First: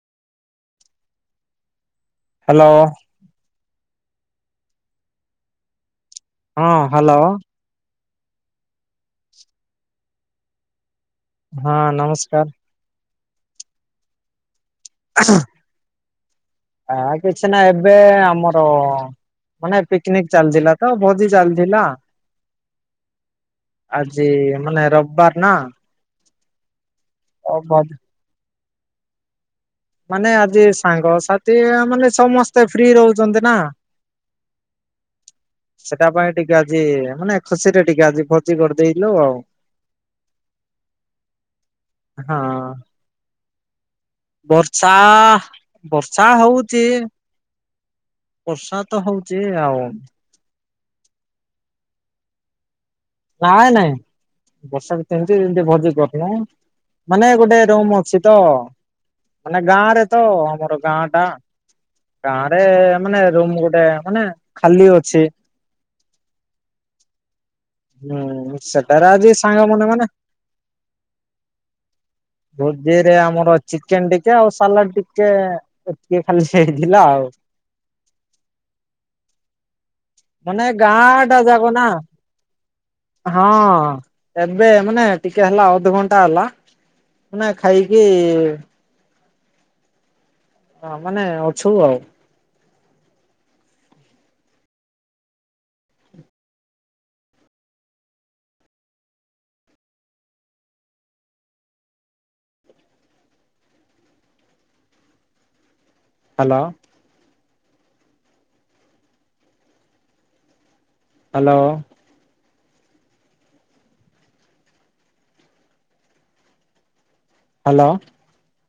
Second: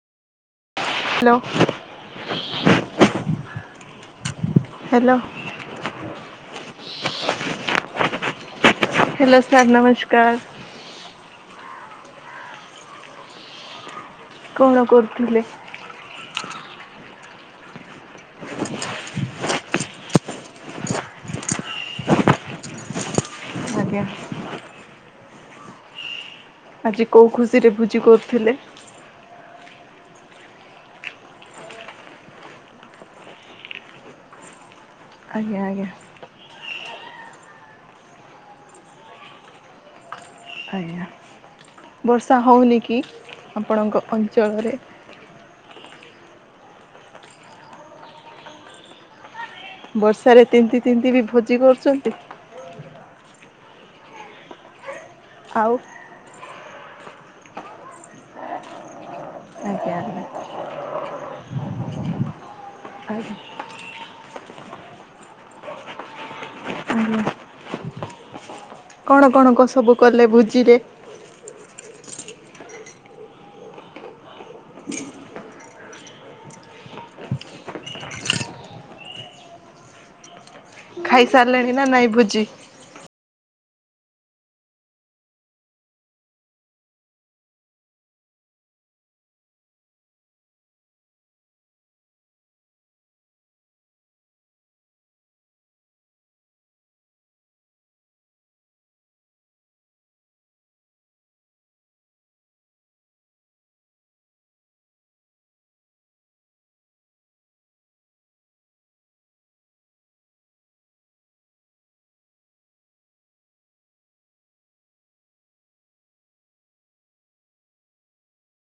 Hello. Hello hello. ହଁ hello. Hello sir ନମସ୍କାର। ହଁ ନମସ୍କାର। କଣ କରୁଥିଲେ? ଆ କିଛି ନା ଏବେ ଆମର ମାନେ ପିକନିକ ଚାଲିଥିଲା ତ ଭୋଜି ଚାଲିଥିଲା। ଆଜ୍ଞା। ଆଜି ମାନେ ରବବାର ନା। ଆଜି କେଉଁ ଖୁସିରେ ଭୋଜି କରୁଥିଲେ? ମାନେ ଆଜି ସାଙ୍ଗସାଥି ମାନେ ସମସ୍ତେ ଫ୍ରି ରହୁଚନ୍ତି ନା। ଆଜ୍ଞା ଆଜ୍ଞା ସେଟା ପାଇଁ ଟିକେ ଆଜି ମାନେ ଖୁସିରେ ଟିକେ ଆଜି ଭୋଜି କରିଦେଇଚୁ ଆଉ। ଆଜ୍ଞା ବର୍ଷା ହଁ ହେଉନି କି ଆପଣଙ୍କ ଅ ବର୍ଷା ବର୍ଷା ହଉଚି। ବର୍ଷା ତ ହଉଚି ଆଉ ର୍ଷା ରେ ତିନ୍ତି ତିନ୍ତି ବି ଭୋଜି କରୁଚନ୍ତି? ନାଇଁ ନାଇଁ ବର୍ଷା ବି ସେମିତି ଆଉ [unintelligible] ମାନେ ଗୋଟେ ରୁମ ଅଛି ତ ମାନେ ଗାଁ ଆଜ୍ଞା ରେ ତ ଆଜ୍ଞା। ଆମର ଗାଁ ଟା ଗାଁ ରେ ମାନେ ଆଜ୍ଞା ରୁମ ଗୋଟେ ମାନେ ଖାଲି ଅଛି। ହୁଁ ହୁ। ହୁଁ ସେଟାରେ ଆଜି ସାଙ୍ଗ ମନେ ମାନେ ଏ ଭୋଜିରେ ଭୋଜିରେ ଆମର ଚିକେନ ଟିକେ ଆଉ ସାଲାଡ ଟିକେ ଏତିକି ଖାଲି ହେଇଥିଲା ଆଉ। ମାନେ ଗାଁ ଟା ଜାକ ଖାଇସାରିଲେଣି ନା। ନାଇଁ ଭୋଜି? ହଁ ଏବେ ମାନେ ଟିକେ ହେଲା ଅଧଘଣ୍ଟା ହେଲା ନା ଖାଇକି ହଁ ମାନେ ଅଛୁ ଆଉ। ହ୍ୟାଲୋ। ହ୍ୟାଲୋ। ହ୍ୟାଲୋ।